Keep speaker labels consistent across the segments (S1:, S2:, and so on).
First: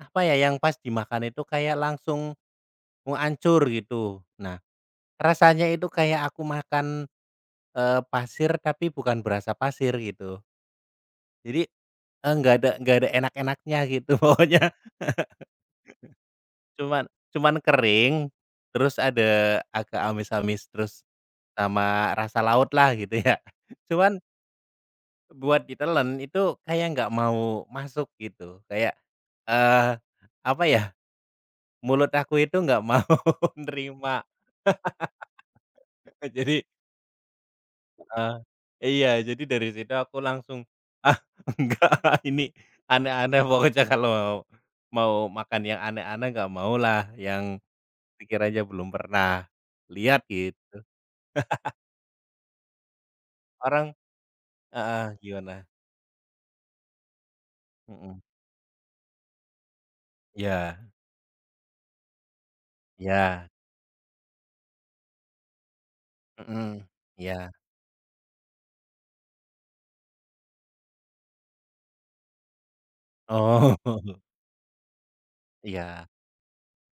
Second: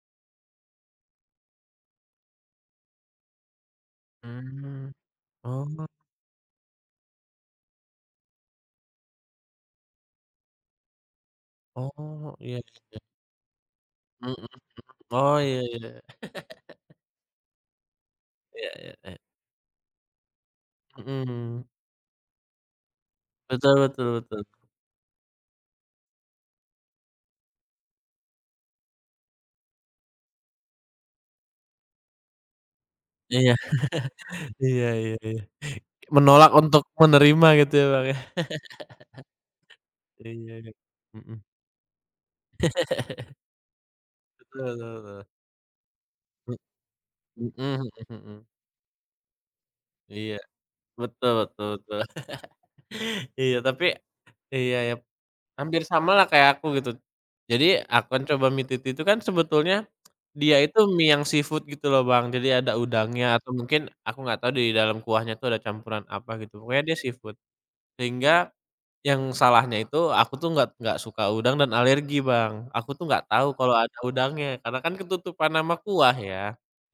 S1: Apa ya, yang pas dimakan itu kayak langsung mau hancur, gitu. Nah,
S2: Mhm.
S1: rasanya
S2: Oh.
S1: itu kayak aku makan, eee, pasir, tapi bukan berasa pasir, gitu. Jadi, eee,
S2: Oh,
S1: enggak
S2: iya
S1: ada
S2: iya
S1: nggak
S2: iya.
S1: ada enak-enaknya, gitu,
S2: Mhm.
S1: pokoknya.
S2: Oh, iya iya iya.
S1: Cuman cuma kering,
S2: Iya iya
S1: terus
S2: e
S1: ada agak amis-amis, terus
S2: Mhm.
S1: sama rasa laut lah, gitu, ya,
S2: Betul, betul,
S1: cuman
S2: betul.
S1: Buat ditelen, itu kayak nggak mau masuk gitu, kayak, eee, apa ya, mulut aku itu nggak mau
S2: Iya.
S1: nerima.
S2: Iya iya iya. Menolak
S1: Jadi
S2: untuk menerima gitu ya, Bang.
S1: Heeh, iya. Jadi dari situ aku
S2: Iya,
S1: langsung,
S2: ya.
S1: ah,
S2: Mhm
S1: enggak ah ini, aneh-aneh, pokoknya kalau mau
S2: Betul betul
S1: mau
S2: betul.
S1: makan yang aneh-aneh nggak
S2: Mmm.
S1: mau lah, yang
S2: Mhm mhm
S1: pikir
S2: mhm.
S1: aja belum pernah lihat,
S2: Iya,
S1: gitu.
S2: betul betul betul. Iya tapi
S1: Orang
S2: iya ya.
S1: heeh, gimana?
S2: Hampir sama lah kayak aku, gitu. Jadi aku
S1: Mhm.
S2: kan coba mie titi itu kan, sebetulnya dia itu
S1: Ya.
S2: mie yang seafood gitu loh, Bang. Jadi, ada udangnya
S1: Ya.
S2: atau mungkin aku nggak tahu di dalam kuahnya itu ada campuran apa, gitu. Pokoknya
S1: Mhm,
S2: dia seafood.
S1: ya.
S2: Sehingga, yang salahnya itu aku tuh nggak nggak suka udang dan alergi, Bang. Aku tuh nggak tahu kalau
S1: Oh.
S2: ada udangnya, karena kan ketutupan sama
S1: Iya.
S2: kuah, ya.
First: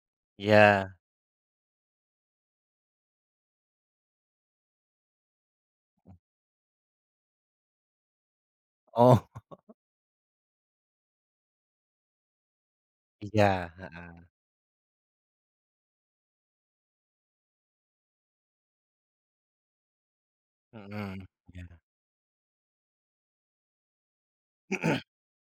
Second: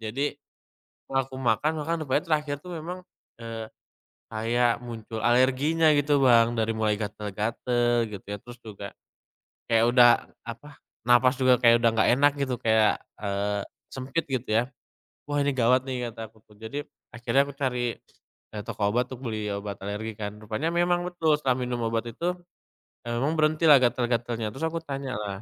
S2: Jadi
S1: Iya.
S2: setelah aku makan makan rupanya terakhir tuh memang, eee, kayak muncul alerginya gitu
S1: Mhm.
S2: Bang. Dari mulai gatal-gatal gitu ya, terus juga
S1: Oh.
S2: kayak udah, apa, napas juga kayak udah nggak enak gitu kayak, eee,
S1: Iya,
S2: sempit,
S1: heeh.
S2: gitu, ya. "Wah, ini gawat, nih", kata aku tuh. Jadi, akhirnya aku cari, eee, toko obat, untuk beli obat alergi kan. Rupanya memang
S1: Mhm,
S2: betul setelah
S1: ya.
S2: minum obat itu, eee, memang berhentilah gatal-gatalnya. Terus aku tanya lah.